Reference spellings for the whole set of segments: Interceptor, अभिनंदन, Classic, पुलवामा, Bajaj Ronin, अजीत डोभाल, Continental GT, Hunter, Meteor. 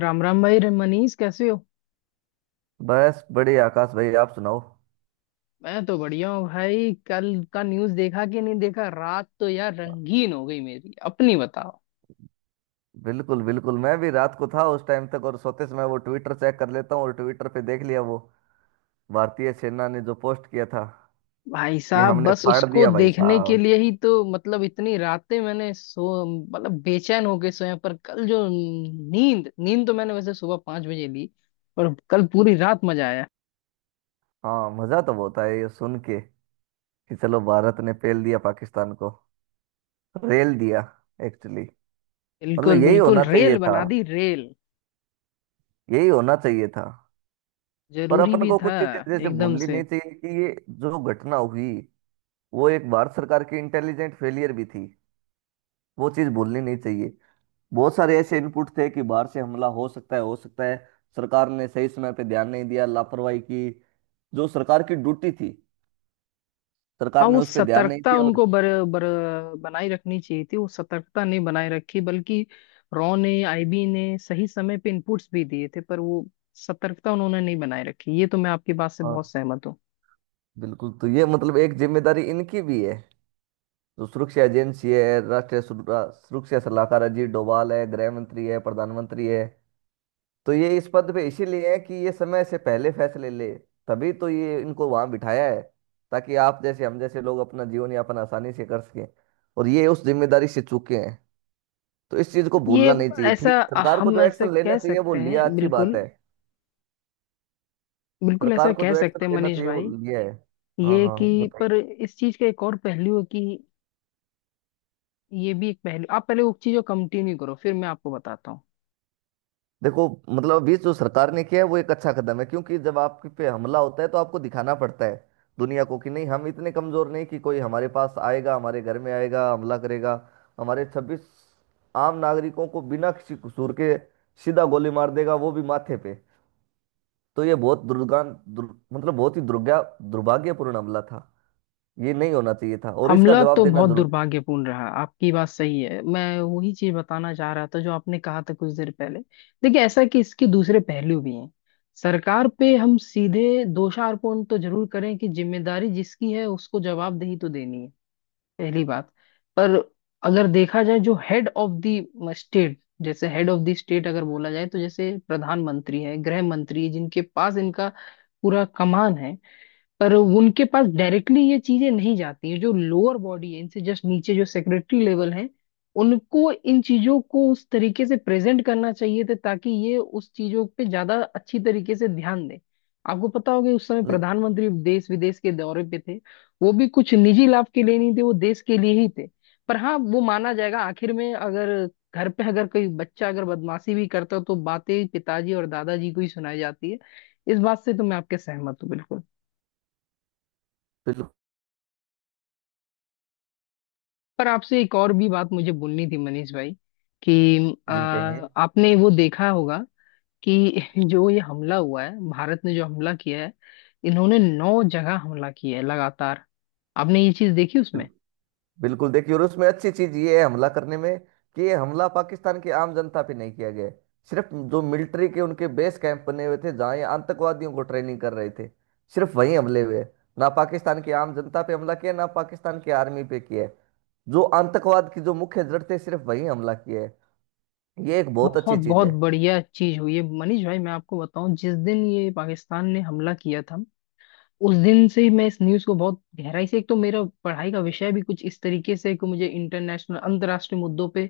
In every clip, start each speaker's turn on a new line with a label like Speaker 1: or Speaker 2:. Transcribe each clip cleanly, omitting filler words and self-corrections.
Speaker 1: राम राम भाई रे- मनीष कैसे हो।
Speaker 2: बस बढ़िया आकाश भाई। आप सुनाओ।
Speaker 1: मैं तो बढ़िया हूँ भाई। कल का न्यूज़ देखा कि नहीं देखा? रात तो यार रंगीन हो गई। मेरी अपनी बताओ।
Speaker 2: बिल्कुल बिल्कुल, मैं भी रात को था उस टाइम तक और सोते समय वो ट्विटर चेक कर लेता हूँ और ट्विटर पे देख लिया वो भारतीय सेना ने जो पोस्ट किया था
Speaker 1: भाई
Speaker 2: कि
Speaker 1: साहब
Speaker 2: हमने
Speaker 1: बस
Speaker 2: फाड़
Speaker 1: उसको
Speaker 2: दिया भाई
Speaker 1: देखने के
Speaker 2: साहब।
Speaker 1: लिए ही तो मतलब इतनी रातें मैंने सो मतलब बेचैन होके सोया। पर कल जो नींद नींद तो मैंने वैसे सुबह 5 बजे ली। पर कल पूरी रात मजा आया।
Speaker 2: हाँ, मजा तो बहुत आया ये सुन के कि चलो भारत ने पेल दिया पाकिस्तान को, रेल दिया एक्चुअली।
Speaker 1: बिल्कुल
Speaker 2: मतलब यही
Speaker 1: बिल्कुल,
Speaker 2: होना चाहिए
Speaker 1: रेल
Speaker 2: था,
Speaker 1: बना दी रेल।
Speaker 2: यही होना चाहिए था। पर
Speaker 1: जरूरी
Speaker 2: अपन
Speaker 1: भी
Speaker 2: को कुछ
Speaker 1: था।
Speaker 2: चीजें जैसे
Speaker 1: एकदम
Speaker 2: भूलनी
Speaker 1: से।
Speaker 2: नहीं चाहिए कि ये जो घटना हुई वो एक भारत सरकार की इंटेलिजेंट फेलियर भी थी। वो चीज भूलनी नहीं चाहिए। बहुत सारे ऐसे इनपुट थे कि बाहर से हमला हो सकता है, हो सकता है। सरकार ने सही समय पे ध्यान नहीं दिया, लापरवाही की। जो सरकार की ड्यूटी थी,
Speaker 1: हाँ,
Speaker 2: सरकार ने
Speaker 1: वो
Speaker 2: उस पर ध्यान नहीं
Speaker 1: सतर्कता
Speaker 2: दिया और
Speaker 1: उनको बर, बर, बनाए रखनी चाहिए थी। वो सतर्कता नहीं बनाए रखी, बल्कि रॉ ने आईबी ने सही समय पे इनपुट्स भी दिए थे, पर वो सतर्कता उन्होंने नहीं बनाए रखी। ये तो मैं आपकी बात से
Speaker 2: हाँ,
Speaker 1: बहुत सहमत हूँ।
Speaker 2: बिल्कुल। तो ये मतलब एक जिम्मेदारी इनकी भी है, जो सुरक्षा एजेंसी है। राष्ट्रीय सुरक्षा, सुरक्षा सलाहकार अजीत डोभाल है, गृह मंत्री है, प्रधानमंत्री है। तो ये इस पद पे इसीलिए है कि ये समय से पहले फैसले ले। तभी तो ये इनको वहां बिठाया है ताकि आप जैसे हम जैसे लोग अपना जीवन यापन आसानी से कर सकें। और ये उस जिम्मेदारी से चूके हैं। तो इस चीज को
Speaker 1: ये
Speaker 2: भूलना नहीं चाहिए।
Speaker 1: ऐसा,
Speaker 2: ठीक है, सरकार को
Speaker 1: हम
Speaker 2: जो
Speaker 1: ऐसा
Speaker 2: एक्शन लेना
Speaker 1: कह
Speaker 2: चाहिए वो
Speaker 1: सकते
Speaker 2: लिया,
Speaker 1: हैं।
Speaker 2: अच्छी बात
Speaker 1: बिल्कुल
Speaker 2: है।
Speaker 1: बिल्कुल ऐसा
Speaker 2: सरकार को
Speaker 1: कह
Speaker 2: जो एक्शन
Speaker 1: सकते हैं
Speaker 2: लेना
Speaker 1: मनीष
Speaker 2: चाहिए वो
Speaker 1: भाई।
Speaker 2: लिया है। हाँ
Speaker 1: ये
Speaker 2: हाँ,
Speaker 1: कि पर
Speaker 2: बताइए।
Speaker 1: इस चीज का एक और पहलू है कि ये भी एक पहलू। आप पहले उस चीज को कंटिन्यू करो, फिर मैं आपको बताता हूँ।
Speaker 2: देखो, मतलब अभी जो सरकार ने किया है वो एक अच्छा कदम है, क्योंकि जब आप पे हमला होता है तो आपको दिखाना पड़ता है दुनिया को कि नहीं, हम इतने कमजोर नहीं कि कोई हमारे पास आएगा, हमारे घर में आएगा, हमला करेगा, हमारे 26 आम नागरिकों को बिना किसी कसूर के सीधा गोली मार देगा, वो भी माथे पे। तो ये बहुत मतलब बहुत ही दुर्गा दुर्भाग्यपूर्ण हमला था। ये नहीं होना चाहिए था और इसका
Speaker 1: हमला
Speaker 2: जवाब
Speaker 1: तो
Speaker 2: देना
Speaker 1: बहुत
Speaker 2: जरूरी।
Speaker 1: दुर्भाग्यपूर्ण रहा, आपकी बात सही है। मैं वही चीज बताना चाह रहा था जो आपने कहा था कुछ देर पहले। देखिए, ऐसा है कि इसके दूसरे पहलू भी हैं। सरकार पे हम सीधे दोषारोपण तो जरूर करें कि जिम्मेदारी जिसकी है उसको जवाबदेही तो देनी है, पहली बात। पर अगर देखा जाए जो हेड ऑफ द स्टेट, जैसे हेड ऑफ द स्टेट अगर बोला जाए तो जैसे प्रधानमंत्री है, गृह मंत्री है, जिनके पास इनका पूरा कमान है। पर उनके पास डायरेक्टली ये चीजें नहीं जाती है। जो लोअर बॉडी है इनसे जस्ट नीचे जो सेक्रेटरी लेवल है, उनको इन चीजों को उस तरीके से प्रेजेंट करना चाहिए था, ताकि ये उस चीजों पे ज्यादा अच्छी तरीके से ध्यान दें। आपको पता होगा उस समय
Speaker 2: नहीं,
Speaker 1: प्रधानमंत्री देश विदेश के दौरे पे थे। वो भी कुछ निजी लाभ के लिए नहीं थे, वो देश के लिए ही थे। पर हाँ, वो माना जाएगा आखिर में। अगर घर पे अगर कोई बच्चा अगर बदमाशी भी करता तो बातें पिताजी और दादाजी को ही सुनाई जाती है। इस बात से तो मैं आपके सहमत हूँ बिल्कुल।
Speaker 2: बिल्कुल।
Speaker 1: पर आपसे एक और भी बात मुझे बोलनी थी मनीष भाई कि
Speaker 2: जी कहिए।
Speaker 1: आपने वो देखा होगा कि जो ये हमला हुआ है, भारत ने जो हमला किया है, इन्होंने 9 जगह हमला किया है लगातार। आपने ये चीज देखी
Speaker 2: बिल-
Speaker 1: उसमें?
Speaker 2: बिल्कुल देखिए, और उसमें अच्छी चीज ये है हमला करने में कि ये हमला पाकिस्तान की आम जनता पे नहीं किया गया है। सिर्फ जो मिलिट्री के उनके बेस कैंप बने हुए थे जहाँ ये आतंकवादियों को ट्रेनिंग कर रहे थे, सिर्फ वहीं हमले हुए हैं। ना पाकिस्तान की आम जनता पे हमला किया, ना पाकिस्तान की आर्मी पे किया है। जो आतंकवाद की जो मुख्य जड़ थे, सिर्फ वहीं हमला किया है। ये एक बहुत अच्छी
Speaker 1: बहुत
Speaker 2: चीज
Speaker 1: बहुत
Speaker 2: है।
Speaker 1: बढ़िया चीज हुई है मनीष भाई। मैं आपको बताऊं, जिस दिन ये पाकिस्तान ने हमला किया था, उस दिन से ही मैं इस न्यूज़ को बहुत गहराई से, एक तो मेरा पढ़ाई का विषय भी कुछ इस तरीके से है कि मुझे इंटरनेशनल अंतर्राष्ट्रीय मुद्दों पे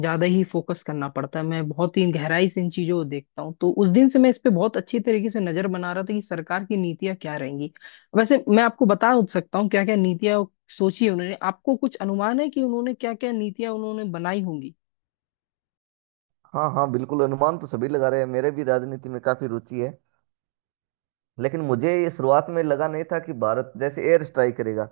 Speaker 1: ज्यादा ही फोकस करना पड़ता है। मैं बहुत ही गहराई से इन चीजों को देखता हूँ, तो उस दिन से मैं इस पे बहुत अच्छी तरीके से नजर बना रहा था कि सरकार की नीतियां क्या रहेंगी। वैसे मैं आपको बता सकता हूँ क्या क्या नीतियां सोची है उन्होंने। आपको कुछ अनुमान है कि उन्होंने क्या क्या नीतियां उन्होंने बनाई होंगी?
Speaker 2: हाँ हाँ, बिल्कुल। अनुमान तो सभी लगा रहे हैं, मेरे भी राजनीति में काफी रुचि है। लेकिन मुझे ये शुरुआत में लगा नहीं था कि भारत जैसे एयर स्ट्राइक करेगा।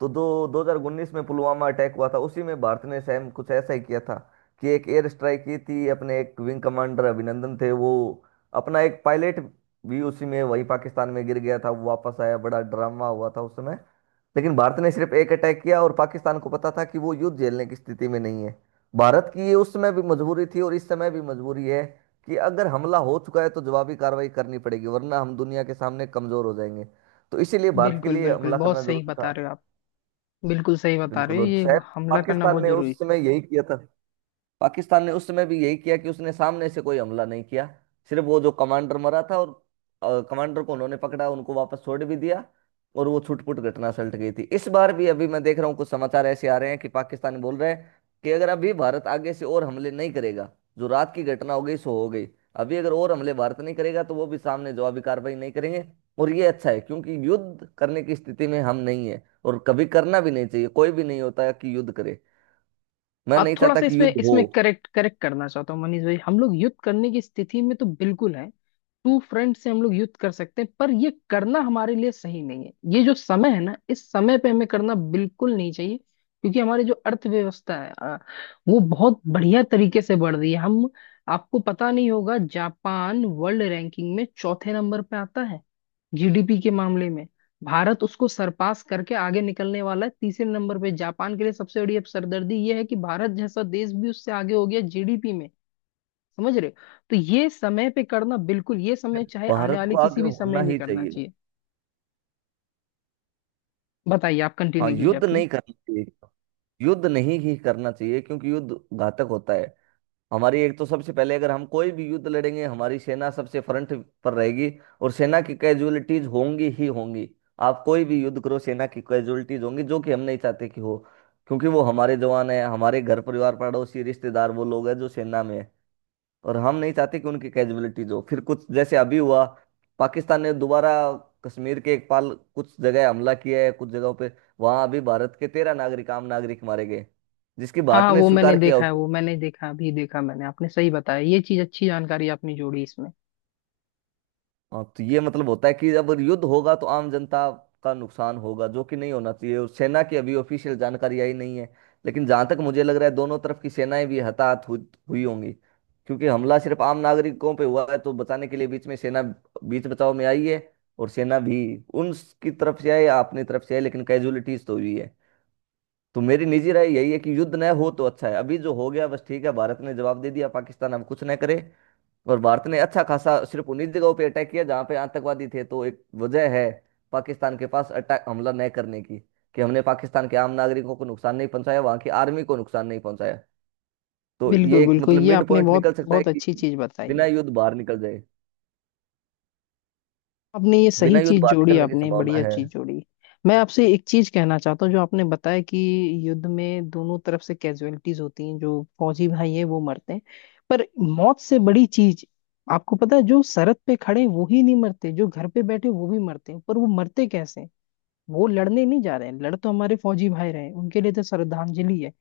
Speaker 2: तो दो 2019 में पुलवामा अटैक हुआ था, उसी में भारत ने सेम कुछ ऐसा ही किया था कि एक एयर स्ट्राइक की थी। अपने एक विंग कमांडर अभिनंदन थे वो, अपना एक पायलट भी उसी में वही पाकिस्तान में गिर गया था। वो वापस आया, बड़ा ड्रामा हुआ था उस समय। लेकिन भारत ने सिर्फ एक अटैक किया और पाकिस्तान को पता था कि वो युद्ध झेलने की स्थिति में नहीं है। भारत की ये उस समय भी मजबूरी थी और इस समय भी मजबूरी है कि अगर हमला हो चुका है तो जवाबी कार्रवाई करनी पड़ेगी, वरना हम दुनिया के सामने कमजोर हो जाएंगे। तो इसीलिए भारत के
Speaker 1: बिल्कुल
Speaker 2: लिए
Speaker 1: बिल्कुल,
Speaker 2: हमला
Speaker 1: बहुत
Speaker 2: करना
Speaker 1: सही
Speaker 2: जरूरी था।
Speaker 1: बता रहे हो आप। बिल्कुल सही बता रहे
Speaker 2: बिल्कुल,
Speaker 1: हो,
Speaker 2: और
Speaker 1: ये
Speaker 2: शायद
Speaker 1: हमला करना
Speaker 2: पाकिस्तान
Speaker 1: बहुत
Speaker 2: ने
Speaker 1: जरूरी
Speaker 2: उस
Speaker 1: था।
Speaker 2: समय यही किया था। पाकिस्तान ने उस समय भी यही किया कि उसने सामने से कोई हमला नहीं किया, सिर्फ वो जो कमांडर मरा था और कमांडर को उन्होंने पकड़ा, उनको वापस छोड़ भी दिया और वो छुटपुट घटना सलट गई थी। इस बार भी अभी मैं देख रहा हूँ कुछ समाचार ऐसे आ रहे हैं कि पाकिस्तान बोल रहे हैं कि अगर अभी भारत आगे से और हमले नहीं करेगा, जो रात की घटना हो गई सो हो गई, अभी अगर और हमले भारत नहीं करेगा तो वो भी सामने जवाबी कार्रवाई नहीं करेंगे। और ये अच्छा है, क्योंकि युद्ध करने की स्थिति में हम नहीं है और कभी करना भी नहीं चाहिए। कोई भी नहीं होता कि युद्ध करे, मैं
Speaker 1: आप
Speaker 2: नहीं
Speaker 1: थोड़ा
Speaker 2: चाहता
Speaker 1: सा
Speaker 2: कि
Speaker 1: इसमें
Speaker 2: युद्ध हो।
Speaker 1: इसमें करेक्ट करेक्ट करना चाहता हूँ मनीष भाई। हम लोग युद्ध करने की स्थिति में तो बिल्कुल है। टू फ्रंट से हम लोग युद्ध कर सकते हैं, पर ये करना हमारे लिए सही नहीं है। ये जो समय है ना, इस समय पे हमें करना बिल्कुल नहीं चाहिए। क्योंकि हमारी जो अर्थव्यवस्था है वो बहुत बढ़िया तरीके से बढ़ रही है। हम, आपको पता नहीं होगा, जापान वर्ल्ड रैंकिंग में चौथे नंबर पे आता है जीडीपी के मामले में। भारत उसको सरपास करके आगे निकलने वाला है तीसरे नंबर पे। जापान के लिए सबसे बड़ी अब सरदर्दी ये है कि भारत जैसा देश भी उससे आगे हो गया जीडीपी में। समझ रहे हो? तो ये समय पे करना बिल्कुल, ये समय चाहे आने
Speaker 2: भारत
Speaker 1: वाले
Speaker 2: को
Speaker 1: किसी
Speaker 2: आगे
Speaker 1: भी
Speaker 2: होना
Speaker 1: समय नहीं
Speaker 2: ही
Speaker 1: करना
Speaker 2: चाहिए।
Speaker 1: चाहिए। बताइए, आप
Speaker 2: हाँ,
Speaker 1: कंटिन्यू कीजिए
Speaker 2: युद्ध
Speaker 1: अपनी।
Speaker 2: नहीं करना चाहिए, युद्ध नहीं ही करना चाहिए, क्योंकि युद्ध घातक होता है। हमारी एक तो सबसे पहले, अगर हम कोई भी युद्ध लड़ेंगे हमारी सेना सबसे फ्रंट पर रहेगी और सेना की कैजुअलिटीज होंगी ही होंगी। आप कोई भी युद्ध करो, सेना की कैजुअलिटीज होंगी, जो कि हम नहीं चाहते कि हो। क्योंकि वो हमारे जवान है, हमारे घर परिवार पड़ोसी रिश्तेदार वो लोग हैं जो सेना में है। और हम नहीं चाहते कि उनकी कैजुअलिटीज हो। फिर कुछ जैसे अभी हुआ, पाकिस्तान ने दोबारा कश्मीर के एक पाल कुछ जगह हमला किया है, कुछ जगहों पे। वहां अभी भारत के 13 नागरिक, आम नागरिक मारे गए, जिसकी भारत
Speaker 1: हाँ
Speaker 2: ने
Speaker 1: वो मैंने
Speaker 2: स्वीकार किया।
Speaker 1: देखा है, वो मैंने देखा अभी, देखा मैंने। आपने सही बताया, ये चीज अच्छी जानकारी आपने जोड़ी इसमें।
Speaker 2: हाँ, तो ये मतलब होता है कि जब युद्ध होगा तो आम जनता का नुकसान होगा, जो कि नहीं होना चाहिए। और सेना की अभी ऑफिशियल जानकारी आई नहीं है, लेकिन जहां तक मुझे लग रहा है दोनों तरफ की सेनाएं भी हताहत हुई हुई होंगी। क्योंकि हमला सिर्फ आम नागरिकों पे हुआ है तो बचाने के लिए बीच में सेना, बीच बचाव में आई है। और सेना भी उनकी तरफ से आई या अपनी तरफ से आई, लेकिन कैजुअलिटीज तो हुई है। तो मेरी निजी राय यही है कि युद्ध न हो तो अच्छा है, अभी जो हो गया बस ठीक है, भारत ने जवाब दे दिया, पाकिस्तान अब कुछ न करे। और भारत ने अच्छा खासा सिर्फ उन्हीं जगहों पे अटैक किया जहां पे आतंकवादी थे, तो एक वजह है पाकिस्तान के पास अटैक हमला न करने की कि हमने पाकिस्तान के आम नागरिकों को नुकसान नहीं पहुंचाया, वहां की आर्मी को नुकसान नहीं पहुंचाया। तो ये
Speaker 1: बिल्कुल
Speaker 2: एक
Speaker 1: बिल्कुल,
Speaker 2: मतलब
Speaker 1: ये
Speaker 2: मिड
Speaker 1: आपने
Speaker 2: पॉइंट
Speaker 1: बहुत
Speaker 2: निकल सकता है
Speaker 1: बहुत
Speaker 2: कि
Speaker 1: अच्छी चीज बताई
Speaker 2: बिना
Speaker 1: है।
Speaker 2: युद्ध बाहर निकल जाए,
Speaker 1: आपने ये
Speaker 2: बिना
Speaker 1: सही
Speaker 2: युद्ध
Speaker 1: चीज
Speaker 2: बाहर
Speaker 1: जोड़ी,
Speaker 2: निकलने की
Speaker 1: आपने
Speaker 2: संभावना
Speaker 1: बढ़िया
Speaker 2: है।
Speaker 1: चीज जोड़ी। मैं आपसे एक चीज कहना चाहता हूँ, जो आपने बताया कि युद्ध में दोनों तरफ से कैजुअलिटीज होती हैं, जो फौजी भाई हैं वो मरते हैं। पर मौत से बड़ी चीज, आपको पता है, जो सरहद पे खड़े हैं, वो ही नहीं मरते, जो घर पे बैठे वो भी मरते हैं। पर वो मरते कैसे हैं? वो लड़ने नहीं जा रहे हैं, लड़ तो हमारे फौजी भाई रहे हैं, उनके लिए तो श्रद्धांजलि है।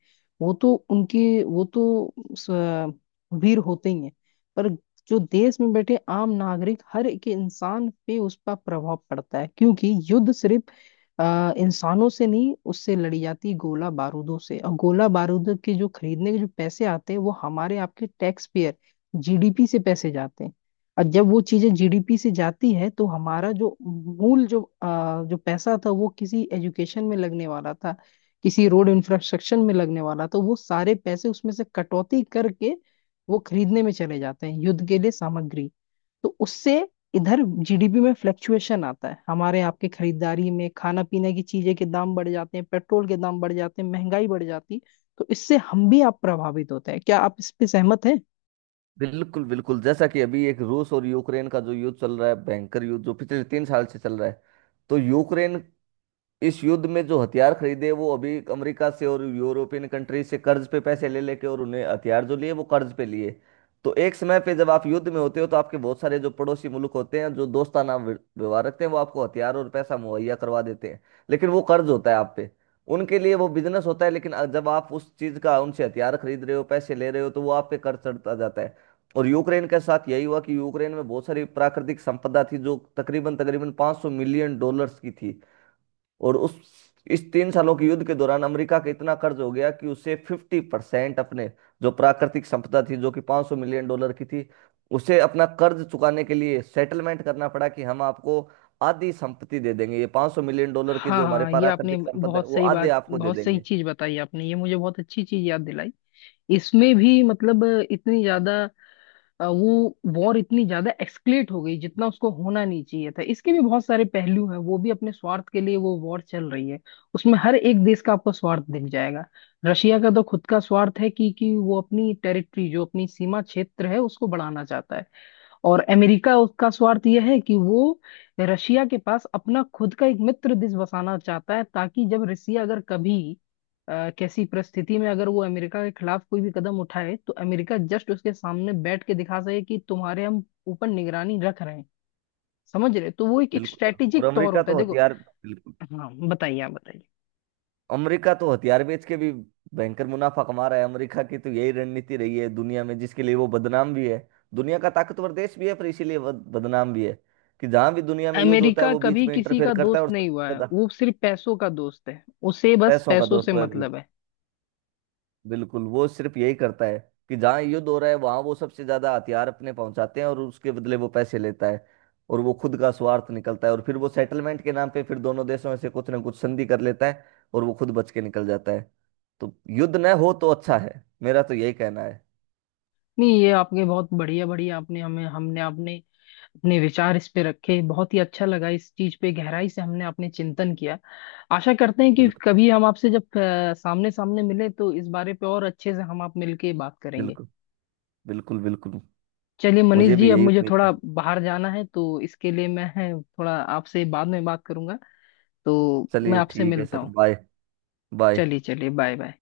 Speaker 1: वो तो उनके, वीर होते ही हैं। पर जो देश में बैठे आम नागरिक, हर एक इंसान पे उसका प्रभाव पड़ता है, क्योंकि युद्ध सिर्फ इंसानों से नहीं उससे लड़ी जाती, गोला बारूदों से, और गोला बारूद के जो खरीदने के जो पैसे आते हैं वो हमारे आपके टैक्स पेयर, जीडीपी से पैसे जाते हैं। और जब वो चीजें जीडीपी से जाती है तो हमारा जो मूल जो जो पैसा था वो किसी एजुकेशन में लगने वाला था, किसी रोड इंफ्रास्ट्रक्चर में लगने वाला, तो वो सारे पैसे उसमें से कटौती करके वो खरीदने में चले जाते हैं युद्ध के लिए सामग्री। तो उससे इधर जीडीपी में फ्लक्चुएशन आता है, हमारे आपके खरीदारी में खाना पीने की चीजें के दाम बढ़ जाते हैं, पेट्रोल के दाम बढ़ जाते हैं, महंगाई बढ़ जाती है। तो इससे हम भी आप प्रभावित होते हैं, क्या आप इस पे सहमत हैं?
Speaker 2: बिल्कुल बिल्कुल, जैसा कि अभी एक रूस और यूक्रेन का जो युद्ध चल रहा है, भयंकर युद्ध जो पिछले 3 साल से चल रहा है, तो यूक्रेन इस युद्ध में जो हथियार खरीदे वो अभी अमेरिका से और यूरोपियन कंट्री से कर्ज पे पैसे ले लेके, और उन्हें हथियार जो लिए वो कर्ज पे लिए। तो एक समय पे जब आप युद्ध में होते हो तो आपके बहुत सारे जो पड़ोसी मुल्क होते हैं जो दोस्ताना व्यवहार रखते हैं, वो आपको हथियार और पैसा मुहैया करवा देते हैं। लेकिन वो कर्ज होता है आप पे, उनके लिए वो बिजनेस होता है। लेकिन जब आप उस चीज का उनसे हथियार खरीद रहे हो, पैसे ले रहे हो, तो वो आप पे कर्ज चढ़ता जाता है। और यूक्रेन के साथ यही हुआ कि यूक्रेन में बहुत सारी प्राकृतिक संपदा थी जो तकरीबन तकरीबन 500 मिलियन डॉलर्स की थी। और उस इस 3 सालों के युद्ध के दौरान अमेरिका का इतना कर्ज हो गया कि उसे 50% अपने जो प्राकृतिक संपदा थी जो कि 500 मिलियन डॉलर की थी, उसे अपना कर्ज चुकाने के लिए सेटलमेंट करना पड़ा कि हम आपको आधी संपत्ति दे देंगे, ये 500 मिलियन डॉलर की
Speaker 1: हाँ
Speaker 2: जो हमारे
Speaker 1: हाँ, ये आपने
Speaker 2: प्राकृतिक संपदा है
Speaker 1: बहुत
Speaker 2: वो
Speaker 1: सही
Speaker 2: आधे
Speaker 1: बात,
Speaker 2: आपको दे
Speaker 1: बहुत सही
Speaker 2: देंगे।
Speaker 1: चीज बताई आपने, ये मुझे बहुत अच्छी चीज याद दिलाई। इसमें भी मतलब इतनी ज्यादा वो वॉर इतनी ज्यादा एक्सक्लेट हो गई जितना उसको होना नहीं चाहिए था। इसके भी बहुत सारे पहलू हैं, वो भी अपने स्वार्थ के लिए वो वॉर चल रही है। उसमें हर एक देश का आपको स्वार्थ दिख जाएगा। रशिया का तो खुद का स्वार्थ है कि वो अपनी टेरिटरी, जो अपनी सीमा क्षेत्र है उसको बढ़ाना चाहता है। और अमेरिका, उसका स्वार्थ यह है कि वो रशिया के पास अपना खुद का एक मित्र देश बसाना चाहता है, ताकि जब रसिया अगर कभी कैसी परिस्थिति में अगर वो अमेरिका के खिलाफ कोई भी कदम उठाए तो अमेरिका जस्ट उसके सामने बैठ के दिखा सके कि तुम्हारे हम ऊपर निगरानी रख रहे हैं। समझ रहे हो? तो वो एक
Speaker 2: बिल्कुल, और
Speaker 1: स्ट्रेटेजिक तौर
Speaker 2: अमेरिका
Speaker 1: होता है
Speaker 2: तो
Speaker 1: देखो।
Speaker 2: हथियार बिल्कुल,
Speaker 1: हाँ बताइए, आप बताइए।
Speaker 2: अमेरिका तो हथियार बेच के भी भयंकर मुनाफा कमा रहा है। अमेरिका की तो यही रणनीति रही है दुनिया में, जिसके लिए वो बदनाम भी है। दुनिया का ताकतवर देश भी है, पर इसीलिए वो बदनाम भी है कि जहाँ भी दुनिया में युद्ध होता है
Speaker 1: अमेरिका
Speaker 2: वो बीच
Speaker 1: कभी
Speaker 2: में
Speaker 1: किसी
Speaker 2: इंटरफेयर
Speaker 1: का
Speaker 2: करता है
Speaker 1: दोस्त
Speaker 2: और
Speaker 1: नहीं हुआ
Speaker 2: सबसे
Speaker 1: है,
Speaker 2: ज्यादा
Speaker 1: वो सिर्फ पैसों का दोस्त है। उसे बस
Speaker 2: पैसों का
Speaker 1: पैसों
Speaker 2: दोस्त
Speaker 1: से
Speaker 2: वो है।
Speaker 1: मतलब है।
Speaker 2: बिल्कुल, वो सिर्फ यही करता है कि जहाँ युद्ध हो रहा है वहां वो सबसे ज्यादा हथियार अपने पहुंचाते हैं और उसके बदले वो पैसे लेता है, और वो खुद का स्वार्थ निकलता है। और फिर वो सेटलमेंट के नाम पे फिर दोनों देशों में से कुछ ना कुछ संधि कर लेता है, और वो खुद बच के निकल जाता है। तो युद्ध न हो तो अच्छा है, मेरा तो यही कहना है।
Speaker 1: नहीं ये आपने बहुत बढ़िया, बढ़िया आपने, हमें हमने आपने अपने विचार इस पे रखे, बहुत ही अच्छा लगा। इस चीज पे गहराई से हमने अपने चिंतन किया। आशा करते हैं कि
Speaker 2: बिल्कुल
Speaker 1: कभी हम आपसे जब सामने सामने मिले तो इस बारे पे और अच्छे से हम आप मिलके बात करेंगे।
Speaker 2: बिल्कुल, बिल्कुल बिल्कुल।
Speaker 1: चलिए मनीष
Speaker 2: मुझे
Speaker 1: जी,
Speaker 2: भी
Speaker 1: अब
Speaker 2: यही
Speaker 1: मुझे
Speaker 2: उम्मीद
Speaker 1: थोड़ा
Speaker 2: है।
Speaker 1: बाहर जाना है, तो इसके लिए मैं थोड़ा आपसे बाद में बात करूंगा, तो मैं
Speaker 2: चलिए
Speaker 1: आपसे
Speaker 2: ठीक है
Speaker 1: मिलता
Speaker 2: सर,
Speaker 1: हूँ।
Speaker 2: बाय। बाय।
Speaker 1: चलिए चलिए, बाय बाय।